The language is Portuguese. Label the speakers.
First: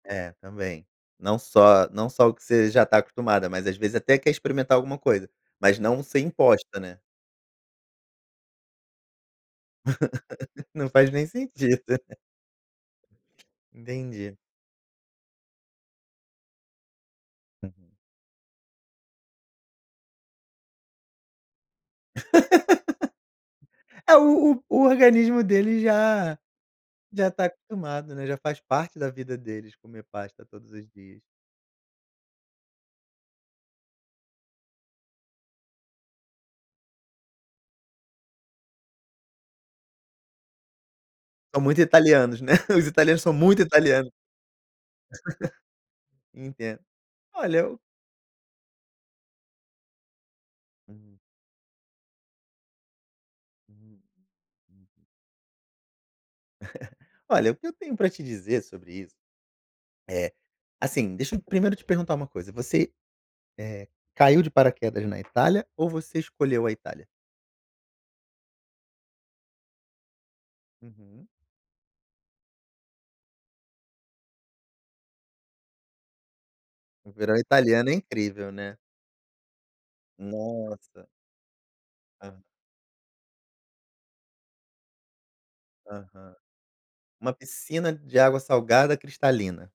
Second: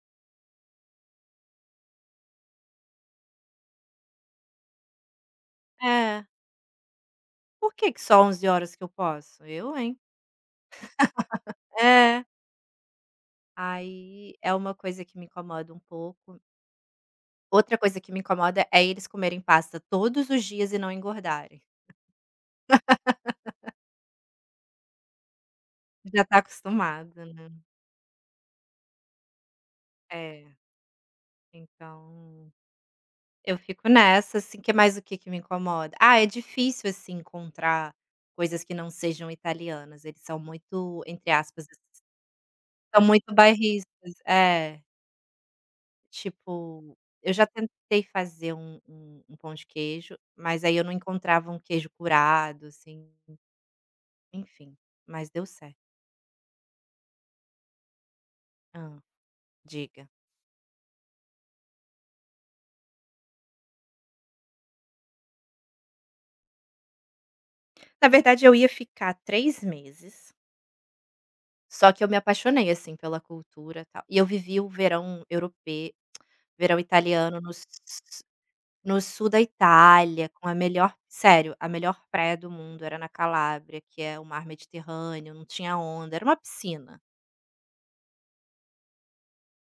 Speaker 1: É, também. Não só não só o que você já tá acostumada, mas às vezes até quer experimentar alguma coisa, mas não ser
Speaker 2: É.
Speaker 1: imposta, né.
Speaker 2: Por que que só 11h que eu posso? Eu hein?
Speaker 1: Não faz nem sentido.
Speaker 2: É. Aí
Speaker 1: Entendi.
Speaker 2: é uma coisa que me incomoda um pouco. Outra
Speaker 1: Uhum.
Speaker 2: coisa que me incomoda, é eles comerem pasta todos os dias e não engordarem.
Speaker 1: É, o o organismo deles
Speaker 2: Já tá
Speaker 1: já
Speaker 2: acostumado,
Speaker 1: já tá
Speaker 2: né.
Speaker 1: acostumado, né, já faz parte da vida deles comer pasta
Speaker 2: É,
Speaker 1: todos os dias.
Speaker 2: então eu fico nessa, assim, que mais o que que me incomoda? Ah, é difícil, assim, encontrar coisas que não sejam italianas, eles são muito, entre
Speaker 1: São
Speaker 2: aspas
Speaker 1: muito italianos, né, os
Speaker 2: São
Speaker 1: italianos
Speaker 2: muito
Speaker 1: são muito italiano.
Speaker 2: bairristas, é.
Speaker 1: Enten
Speaker 2: Tipo, eu já
Speaker 1: olha, eu
Speaker 2: tentei fazer um um um pão de queijo, mas aí eu não
Speaker 1: Hum.
Speaker 2: encontrava um queijo curado, assim.
Speaker 1: Uhum.
Speaker 2: Enfim,
Speaker 1: Hum.
Speaker 2: mas deu certo.
Speaker 1: Olha, o que eu tenho pra te dizer sobre
Speaker 2: Hã,
Speaker 1: isso,
Speaker 2: diga.
Speaker 1: eh, assim, deixa eu primeiro te perguntar uma coisa, você, eh, caiu de paraquedas na Itália ou você escolheu a Itália?
Speaker 2: Na verdade eu ia ficar 3 meses
Speaker 1: Uhum.
Speaker 2: só que eu me apaixonei, assim, pela cultura, tal e eu vivi o verão europe verão
Speaker 1: O verão
Speaker 2: italiano no su
Speaker 1: italiano é incrível, né.
Speaker 2: no sul da Itália, com a melhor,
Speaker 1: Nossa.
Speaker 2: sério, a melhor praia
Speaker 1: Hã.
Speaker 2: do mundo era na Calábria, que é o mar mediterrâneo. Não tinha onda, era uma
Speaker 1: Aham.
Speaker 2: piscina.
Speaker 1: Uma piscina de água salgada cristalina.